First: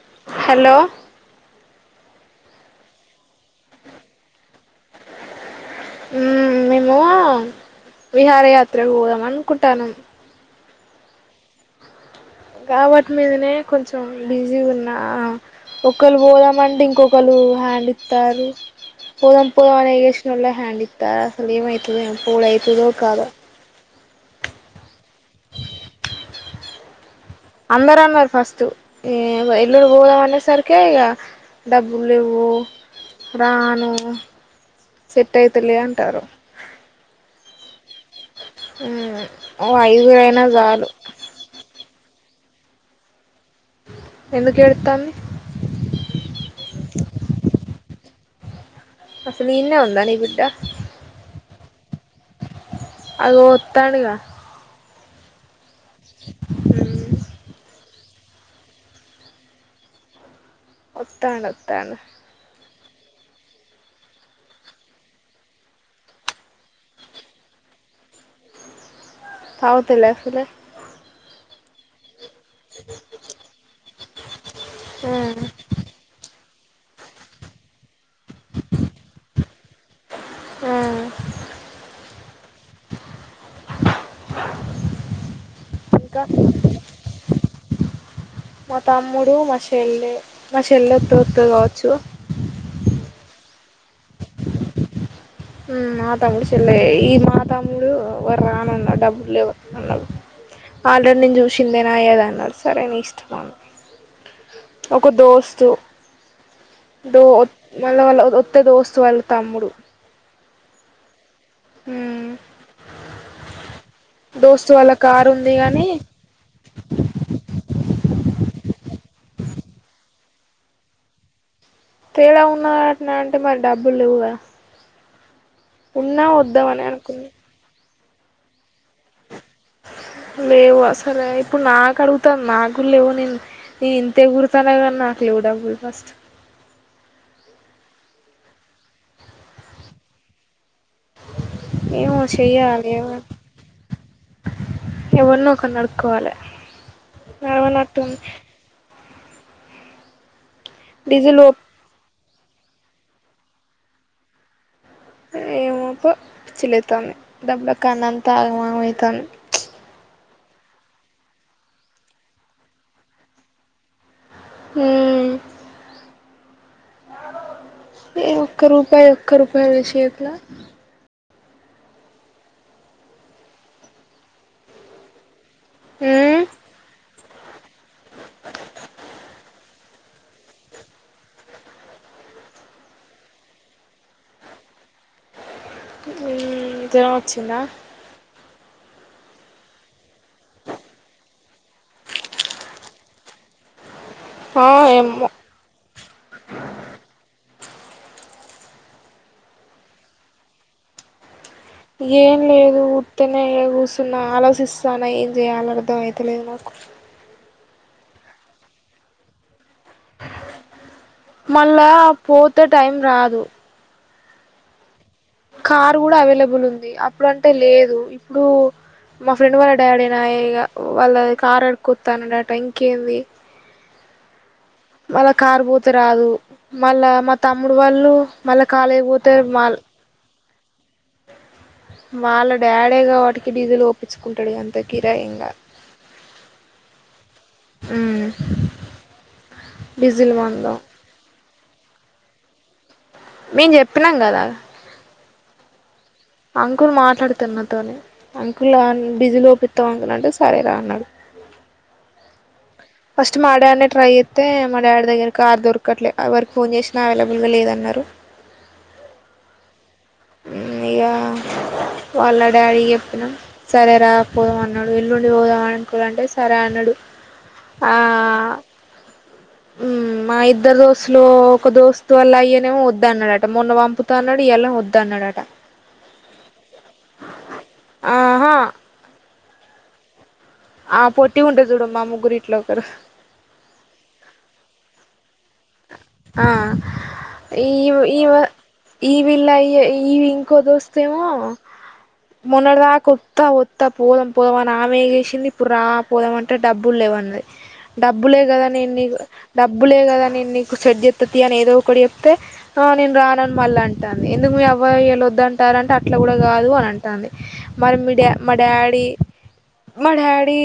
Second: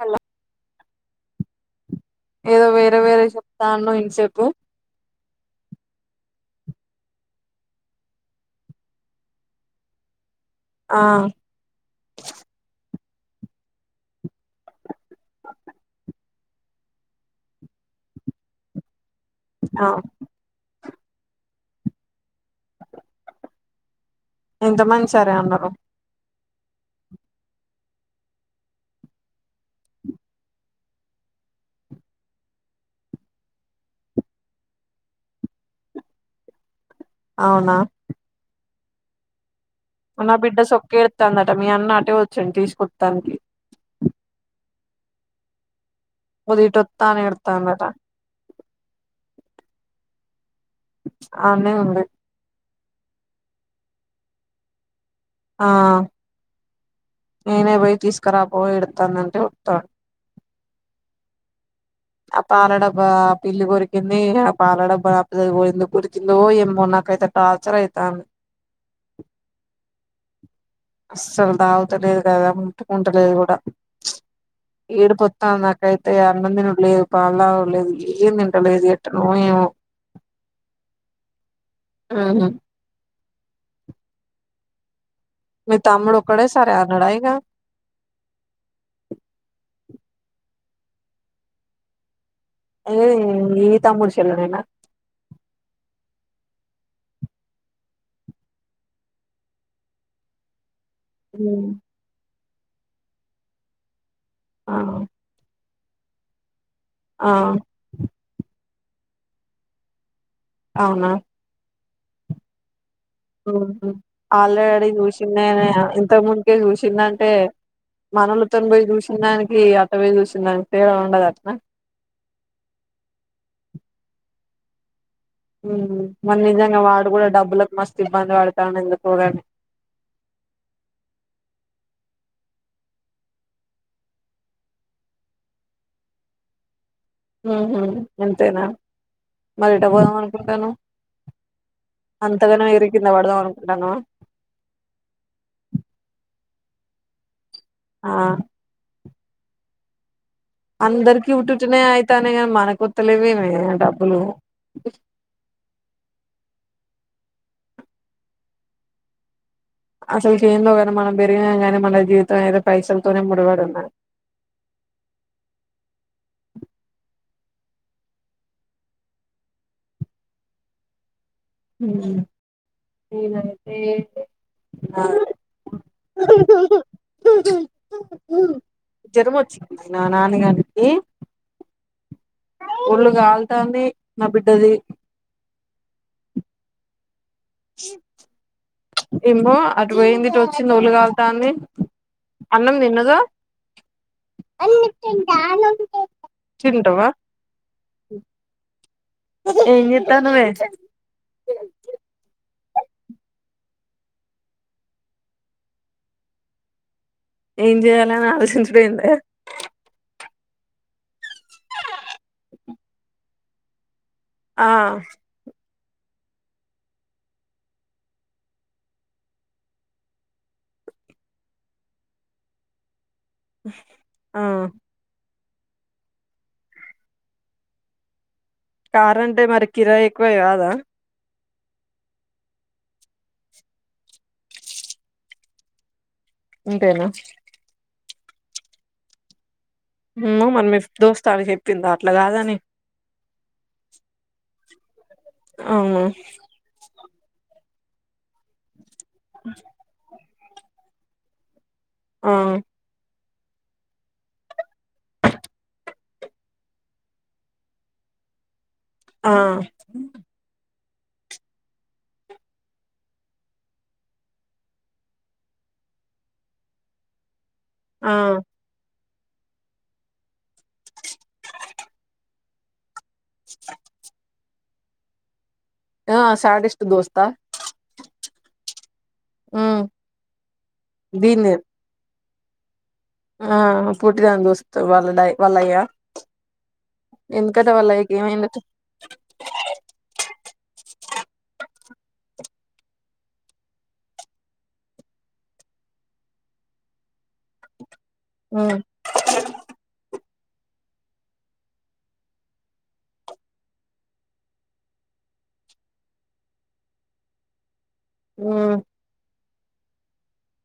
Hello hello ఏదో వేరే వేరే చెప్తాన్నావ్ ఇంతసేపు ఉ మేము విహారయాత్రకు పోదాం అనుకుంటాన్నాం ఆ కా వాటి మీదనే కొంచెం బిజీ ఉన్నా ఒకరు పోదాం మండి ఇంకొకలు హ్యాండ్ ఇత్తాల్లు పోదాం పోదాం ఆ అని ఎగేసి నొల్లే హ్యాండ్ ఇ తరాసు అసలు ఏం అయితదో ఏమో పూలు అయితదో కాదో ఎంత మంది సరే అన్నారు అందరు అన్నరు ఫస్ట్ ఏ ఎల్లుండి పోదాం అనే సరికే ఇగ డబ్బులు లెవ్వు రాను సెట్ అయితలే అంటారు అవునా హ్మ్ నా బిడ్డ సొక్కే ఎడుతాందట మీ అన్న అటే ఒ చ్చిండు తీసుకొత్తానికి ఎందుకు ఏడుత్తాంది ముందు ఇటు ఒత్తానే ఎడుత్తందట అసల్ ఇన్నే ఉందా నీ బిడ్డ అన్నే ఉంది అగ వత్తండుగా ఆ నేనే పోయి తీసుకురాపో ఎడతాందంటే వత్తండు ఒత్తండు ఒత్తండు ఆ పాలడబ్బా పిల్లి కొరికింది ఆ పాలడబ్బా ఎందుకు కొరికిందో ఏమన్నా నాకైతే టార్చర్ అయితాంది తగతాలే అసలే అస్సలు తాగుతలేదు కదా ముట్టుకుంటలేదు కూడా ఆ ఏడుపోత్తాంది నాకైతే ఈగ అన్నం తినుడు లేదు పాలు తాగుడు లేదు ఏం తింటా లేదు ఎట్ట నోయో ఆ ఊహూ మీ తమ్ముడు ఇంకా ఒక్కడే సరే అన్నాడా ఇగ మా తమ్ముడు మా శె చెల్లె మా చెల్లోత్తే వత్తది కావచ్చు ము ఈ తమ్ముూడి చేల్లనేనా మాతమ్ముడు చెల్లె ఈ మాతమ్ముడు వడ్ రానన్నాడు డబ్బులు లేవ్ అన్నాడు [inaudible] ఆల్రెడీ నేను చూసిందేనా ఏదన్నారు సరే నీ ఇష్టమను ఆ ఒక దోస్తు దో ఆ మళ్ళ వాళ్ళ ఒత్తే దోస్తు వాళ్ళ తమ్ముడు అవునా ఊ ఆల్రెడి వాళ్ళ కారు ఉంది చూసిందేనే గాని ఇంత ముందుకే చూసిందంటే మనోళ్లతోటి పోయి చూసిన దానికి అట్ట పోయి చూసిన దానికి తేడా ఉండదాట్న తేడా ఉన్నటన అంటే మరి డబ్బులు లెవ్ గా మరి నిజంగా వాడు కూడా అనుకున్నా డబ్బులకు మస్తు ఇబ్బంది పడతాండు ఎందుకో గాని లేవు అసలే ఇప్పుడు నాకు అడుగుతాను నాకు లేవు నేను నీ ఇంతేగుర్తానే కన్నా లెవ్ డబ్బుల్ ఫస్ట్ [inaudible] ఉహు అంతేనా మరెట్టాపోదాం అనుకుంటానవ్ ఏమో అంతగానే చెయ్యాలి ఎగిరి కింద పడదాం అనుకుంటన్నా ఎవర్నో ఒక్కల్ని అడుక్కోవాలి ఆ అవునట్టుంది అందరికి డీజిల్ ఉట్టుటినే అయితన్నాయి కానీ మనకొత్తలేవ్వేమే డబ్బులు ఏమోపో పిచ్చిలేత్తంది డబ్బు లేక ఆగమాగాం అయితంది అసలు కే ఏందో కానీ మనం పెరిగినం మన జీవితం అయితే పైసలతోనే ముడిపడి ఉంది మ్మ్ హ్హ్ ఒక్క రూపాయి చేతులా లేకపోతే [inaudible] జ్వరం వచ్చిందా నాని గానికి ఒళ్ళు కాల్తాంది నా బిడ్డది మ్మ్ జ్వరం వచ్చిందా ప్చ్ ఏమ్మో అటు పోయింది ఇటు వచ్చింది ఒళ్ళు కాలుతంది అన్నం తిన్నదో ఆ ఏమో తింటావా ఏం చెత్తన్నవే ఏం లేదు ఉత్తిగానే కూర్చుని ఆలోచిస్తున్న ఏం చెయాలో అర్థం అయితలేదు నాకు ఏం చేయాలని ఆలోచించడం ఏందే మళ్ళా పోతే టైం రాదు ఆ కారు కూడా అవాలబుల్ ఉంది అప్పుడు అంటే లేదు ఇప్పుడు మా ఫ్రెండ్ వాళ్ళ డాడే నాయె ఇగ వాళ్ళ కారు అడుక్కత్తనన్నడట ఇంకేంది ఆ మల్లా కారుపోతే రాదు మళ్ళా మా తమ్ముడు వాళ్ళు మళ్ళా కాలేజ్ పోతే కారంటే మరి వాళ్ కిరాయి ఎక్కువ కాదా వాళ్ళ డాడే కాబట్టి డీజిల్ పోపించుకుంటాడు ఇగ కిరాయి ఏం కాదు అంతేనా మ్మ్ హ్ ఎమ్మోమీ దోస్తు చెప్పిందా అట్ల కాదని మేం చెప్పినాం కదా అవునా అంకుల్ మాట్లాడుతరు నాతోని అంకుల్ డిజిల్ పొపిత్తావా అంకుల్ అంటే సరేరా అన్నారు ఆ ఫస్ట్ మా డాడినే ట్రై చేత్తే మా డాడీ దగ్గర కారు దొరకట్లేదు ఎవరికి ఫోన్ చేసినా అవైలబుల్గా లేదన్నారు ఆ ఇగా వాళ్ళ డాడీకి చెప్పినం సరే రా పోదాం అన్నాడు ఎల్లుండిపోదాం అంకుల్ అంటే సరే అన్నాడు ఆడు ఆ మా ఇద్దరు దోస్తులు ఒక దోస్తు వాళ్ళ అయ్యనేమో వద్దు వద్దు అన్నాడట మొన్న పంపుత అన్నాడు ఇయ్యల వద్దు అన్నాడట ఆ శాడిస్ట్ దోస్తా ఆహా మ్మ్ ఆ పొట్టి ఉంటది చూడు మా ముగ్గిరిట్లో ఒకరు ఆ పొట్టి దాని దోస్తు వాళ్ళ అయ్యా ఆ ఈ ఏమైందట పొట్టమా వాళ్ళ అయ్యా ఇంకో దోస్తేమో మొన్నటి దాక వత్తా వత్తా పోదం పోదమని ఆమె చేేసింది ఇప్పుడు రా పోదామంటే డబ్బులు లేవు అన్నది డబ్బులే కదా ఉమ్ నే డబ్బులే కదా నేను షడ్ ఎతుతి అని ఏదో ఒక చెప్తే నేను రానను మళ్ళీ అంటాను ఎందుకు మీ అబ్బాయి వెల వద్ద అంట అట్లా కూడా కాదు అని అంటుంది మరి మీ మా ఉమ్ డాడీ మా డాడీ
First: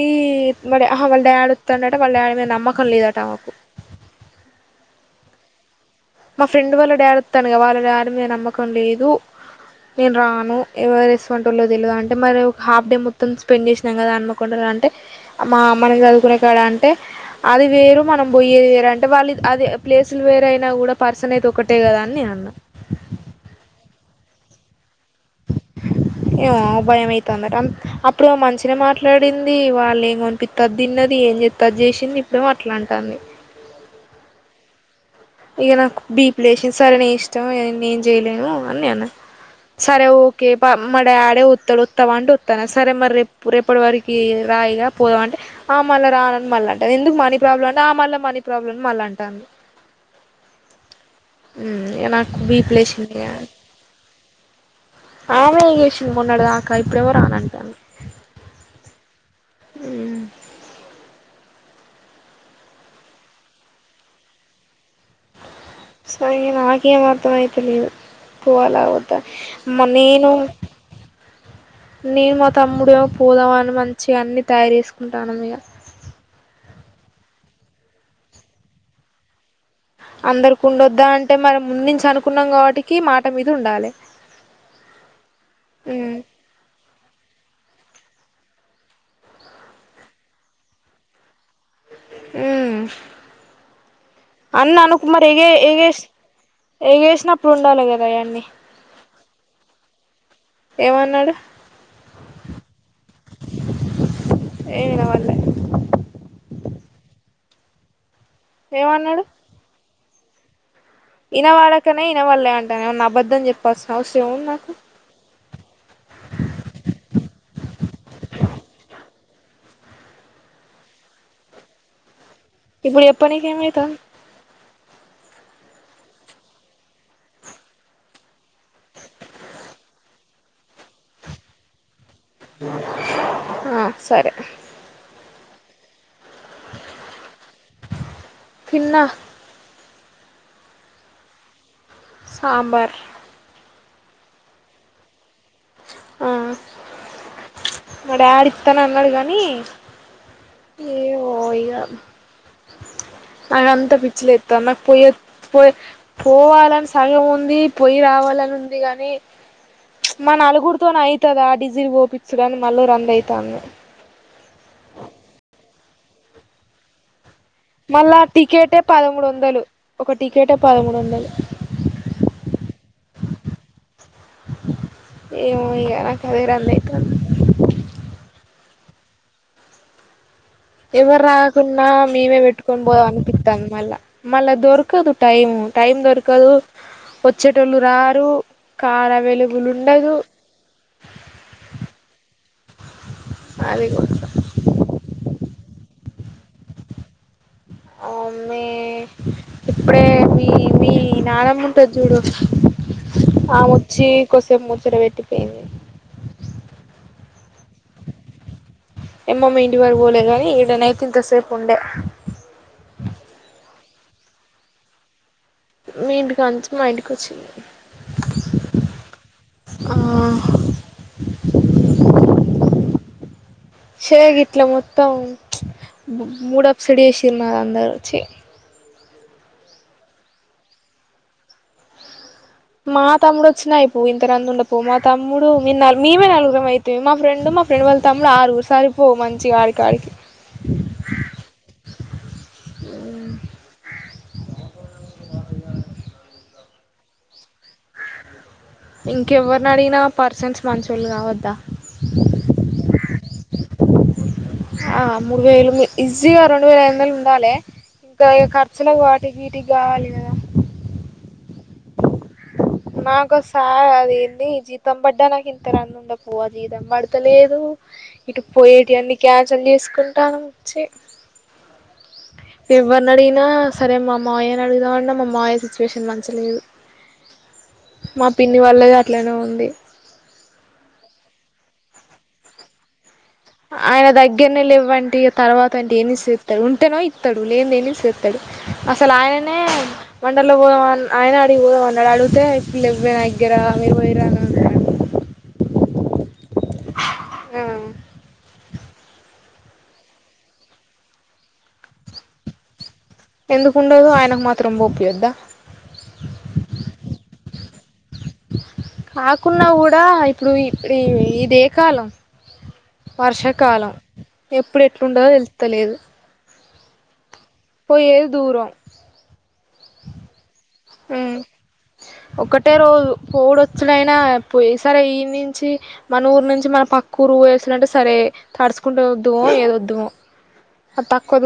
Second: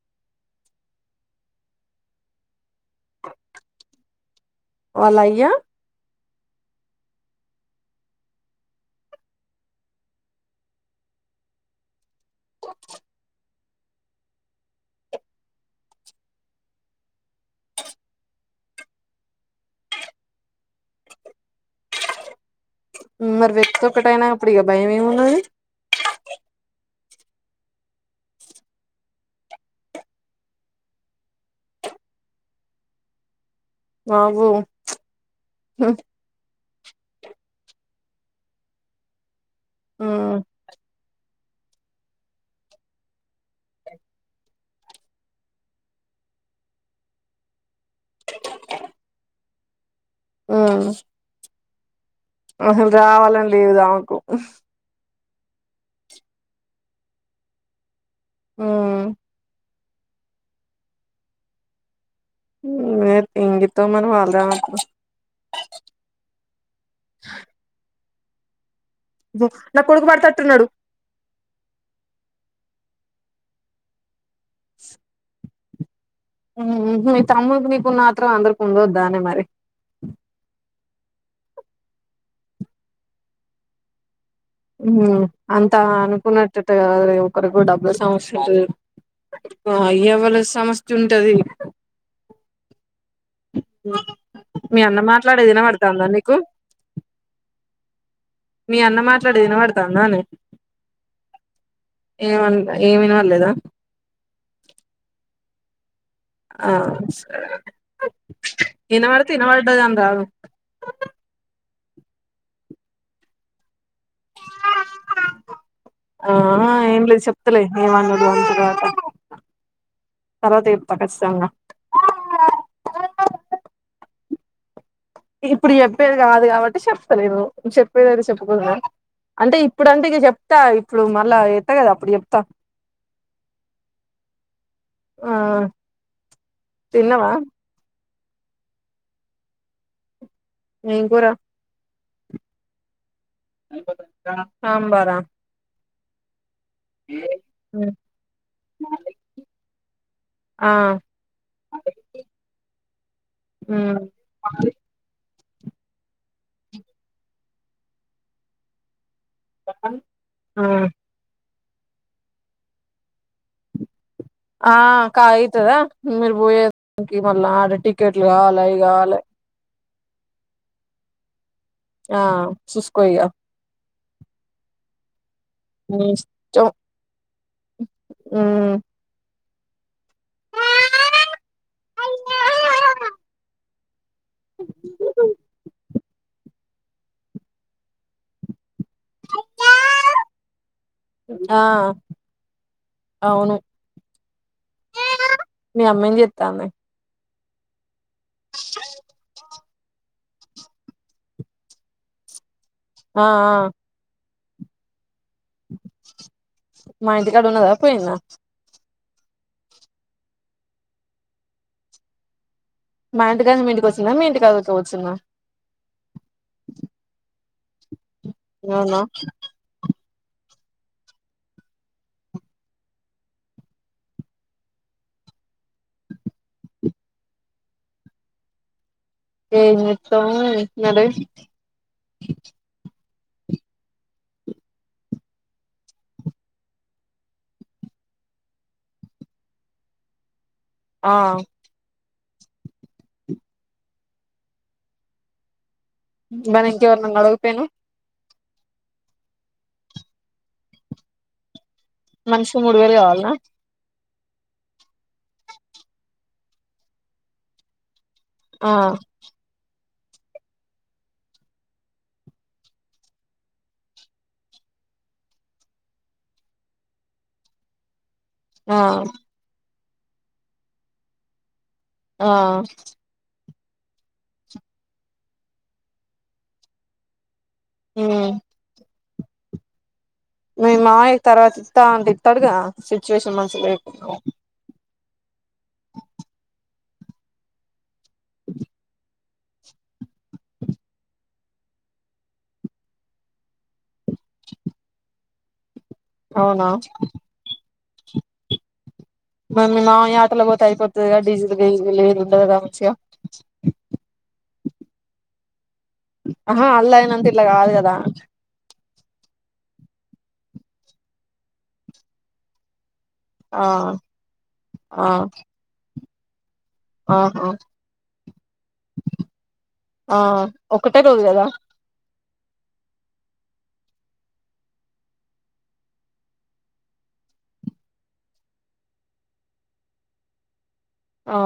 వాళ్ళ డాడీ వస్తాన్నట వాళ్ళ డాడీ మీద నమ్మకం లేదట మాకు పలయ్యా మా ఫ్రెండ్ వాళ్ళు డాడీ ఒట్టాడ్ గద వాళ్ళడాడీ మీద నమ్మకం లేదు నేను రాను ఎవై రెస్రంట్ వాలో తెలీదు అంటే మరి ఒక హాఫ్ డే మొత్తం స్పెండ్ చేసి కదా అన్మకొండలు అంటే మా అమని చదువుకునే కాడ అంటే అది వేరు మనం పోయ్యేది అంటే వాళ్ళు అదే ప్లేసులు వేరైనా కూడా పర్సన్ అయితే ఒకటే కదా అని నేను అన్నా ఇట్టానా అప్పడిక భయంమే ఏమో బయమయితాధి అప్పుడు మంచినే మాట్లాడింది వాళ్ళ ఏంనిపిస్తా తిన్నది ఏంది చేస్తే అధి చెసింధి ఇప్పుడ అట్లాంటుంది అవుో ఇక నాకు బీపు లేసినంది సరే నే ఇష్టం ఇ ఏం చేయలేను అని అన్న సరే ఉమ్ ఓకే ప మ డాడి త్తడు వత్తావ అంటే వత్తాను సరే మరి రేపు రేపుటి వరకి రాయిగా పోదా అంటే మళ్ళీ రాన మరి మళ్ అంటంది ఎందుకు మనీ ప్రాబ్లం అంట ఆ మళ్ళీ మనీ ప్రాబ్లం మళ్ళీ అంటుంది ఆ ఉమ్ ఇగా నాకు బీపి అసలు లేశింది ఇగ రావాలని లేవుదామకు ఆమె చేషంది మొన్నాడుదాకా ఇప్పుడేవో రానంటాను ఆ ఉ ఇగితో మన వాళ్ళదాం అట్ సరిగే నాకే మర్థంమైతలేదు పోవాల వధ నా మ కొడుకు నీను పడతట్టున్నాడు నీను మా తమ్ముడ పోదాం అని మంచిగా అన్ని తయారు చేసుకుంటాను ఇక నీ తమ్ముకి నీకు మాత్రం అందరికి ఉండొద్దానే మరి అందరికి ఉండొద్దా అంటే మన ముందుంచి అనుకున్నాం కాబట్టికి మాట మీద ఉండాలి అంతా అనుకున్నట్టుట ఒకరు కూడా డబ్బ సమస్య ఉంటంది ఎ వళ సమస్య ఉంటది ఉమ్ ఆ అన్నా అనుకుమార్ [unintelligible] ఏగసినప్పుడు ఉండాలి కదా అవన్నీ మీ అన్న మాట్లాడేది వినబడతాందానే ఏమన్నాడు ఏమ ఏమినవాలలేదా ఎమ్ వినపడ్లీ ఆ ఇన ఏమన్నాడు మరతే ఇనవరటద అందగ ఇనవాడకనే ఇనవాడలేమంటేనే అబద్దం చెప్పాల్సినా అవసరం ఏముంది నాకు ఆ ఏం లేదు చెప్తలే ఏమన్నా అ తర్వాత తర్వాత [unintelligible] ఇప్పుడు చెప్పానిక [unintelligible] ఇప్పుడు చెప్పేది కాదు కాబట్టి చెస్తలేదు చెప్పేదిని చెప్పుకుదా అంటే ఇప్పుడు అంటే ఇక చెప్తా ఇప్పుడు మళ్ళా ఎత్త కదా అప్పుడు చెప్ ఆ సరే ఆ తిన్నవా తిన్న ఇంకోరా సాబర్ సాంబారా ఆ ఏ మా డాడ ఇస్తాను అన్నాడు కాగానీ ఆ ఏ ఓ ఇ్య నా అంత ఉమ్ పిచ్చలే ఎత్త నాకు పోయి పోయి పోవాలని సగం ఉంది పోయి రావాలని ఉంది కాగాని మ నలుగురితోనే అవుతదా ఆ డిజి పోఓపించడాని మళ్ళు రంద అవుతాను ఆ కా అవుతుదా మీరు పోయే మళ్ళా టికెటే పదమూడు వందలు ఒక టికెటే పదమూడు వందలు ఆ చస్కుయ్యా ఏమో ఇగ నాకు అదే రందయితాంది ో ఎవరు రాకుంన్నా మేవే పెట్టుకొని పోం అనిపిస్తుంది మళ్ళా మళ్ళా దొరకదు టైం టైం దొరకదు వచ్చేటోళ్ళు రారు కార్ అవైలబుల్ ఉండదు ఆ అవును అది మీ అమ్మది చెత్తాన్నా అమీ ఇప్పుడే మీ మీ నానమ్మంటది చూడు ఆ ముచ్చి కోసే ముచ్చుర పెటి మాైంటి కడు ఉన్నదా పోయినా ఎమ్మమంటిడి వారు పోలేరు కానీ ఇక్కడ నైతింతసేపు ఉండే మా ఇంటికానీ మీ ఇంటికి వచ్చిందా మీ ఇంటికాదు కూ వచ్చుందా మీ ఇంటికి అంచి మా ఇంటికి వచ్చి అవునా ఆ సయ గట్లా మొత్త మూడప్ సడిశరు నా అందచ్చి ఏతడ మా తమ్ముడు వచ్చినా అయి పో ఇంత రందు ఉండ పో మా తమ్ముడు మమే నలుగురురం అవుతుయి మా ఫ్రెండ్ మా ఫ్రెండ్ వెళ్తాము ఆరుగురు సారి పోవు మంచిగా ఆడికి ఆడికి ఆ [inaudible] మనంకవర్ నం అడగుపేను ఇంకెవరిని అడిగినా పర్సన్ట్స్ మషుళ్లు కావద్దా ఆ ఆ మూడు వేలు ఈజీగా రెండు వేలయింద ఉండాల ఇంకా ఆ ఖర్చు వాటి వీటికి గాలి నాకుసారి అదేంది జీతం పడ్డా నాకు ఇంత రం ఉండ పు్ జీతం పడతలేదు ఇటు ఆ పోయేటివన్ని క్యాన్సల్ చేసుకుంటానుచ్చ ఆ ఎవనడిిన సరే మామ్ మాయేని అడుగుదామన్న మామ్ మామయ్య సిచ్యువేషన్ మంచిలేదు మా మ్మ్ పిన్ని వాళ్ళ అట్లనే ఉంది న మా తర్వాత ఇస్తా అంట ఇస్తాడుగా ఆయన దగ్గరనే లేవ్వంట తర్వాత అంటే ఏమి చేస్తాడు ఉంటేనో ఇస్తాడు లేని ఏమి చేస్తాడు అసలు ఆయన మండల్లో పోదాం ఆయన అడిగిపోదామ అన్నాడు అడిగితే పల్లయిన దగ్గర ఏరా అవునా [inaudible] మమ్ మామ ఆటలో పోతే అయిపోతుది క డీజిల్ ఏది ఉండదు మంచిగా ఎందుకుండవ్ ఆయనకు మాత్రం పోపీయొద్ద. ఆహా అలైనంత ఇట్ల కాదు కదా. కాకున్నా కూడా, ఇప్పుడు ఇప్డి ఇదే కాలం. ఆ వర్షాకాలం ఎప్పుడు ఆ ఎట్లుంటదో తేలుత్తలేదు. ఆహా పోయేది దూరం ఆ ఒక్కటే రోజు కదా! ఒకటే రోజు పోవుడోచుడైన పోయి ఈ సరే, ఈ నుంచి మన ఊరు నుంచి మన పక్కు. నువ్వు పోయేస్తానంటే సరే తడుచుకుంట వద్దుమో ఏదోద్దుమో. ఆ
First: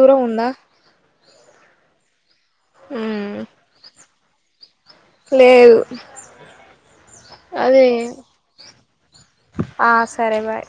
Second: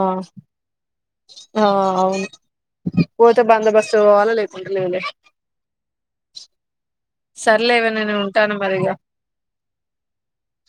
అవును పోతే బందోబస్తు పోవాలే లేద్. కుంటలేదులే లేదు అదే సర్లేవే నేను ఉంటాను మరిగా. ఆ సరే బాయ్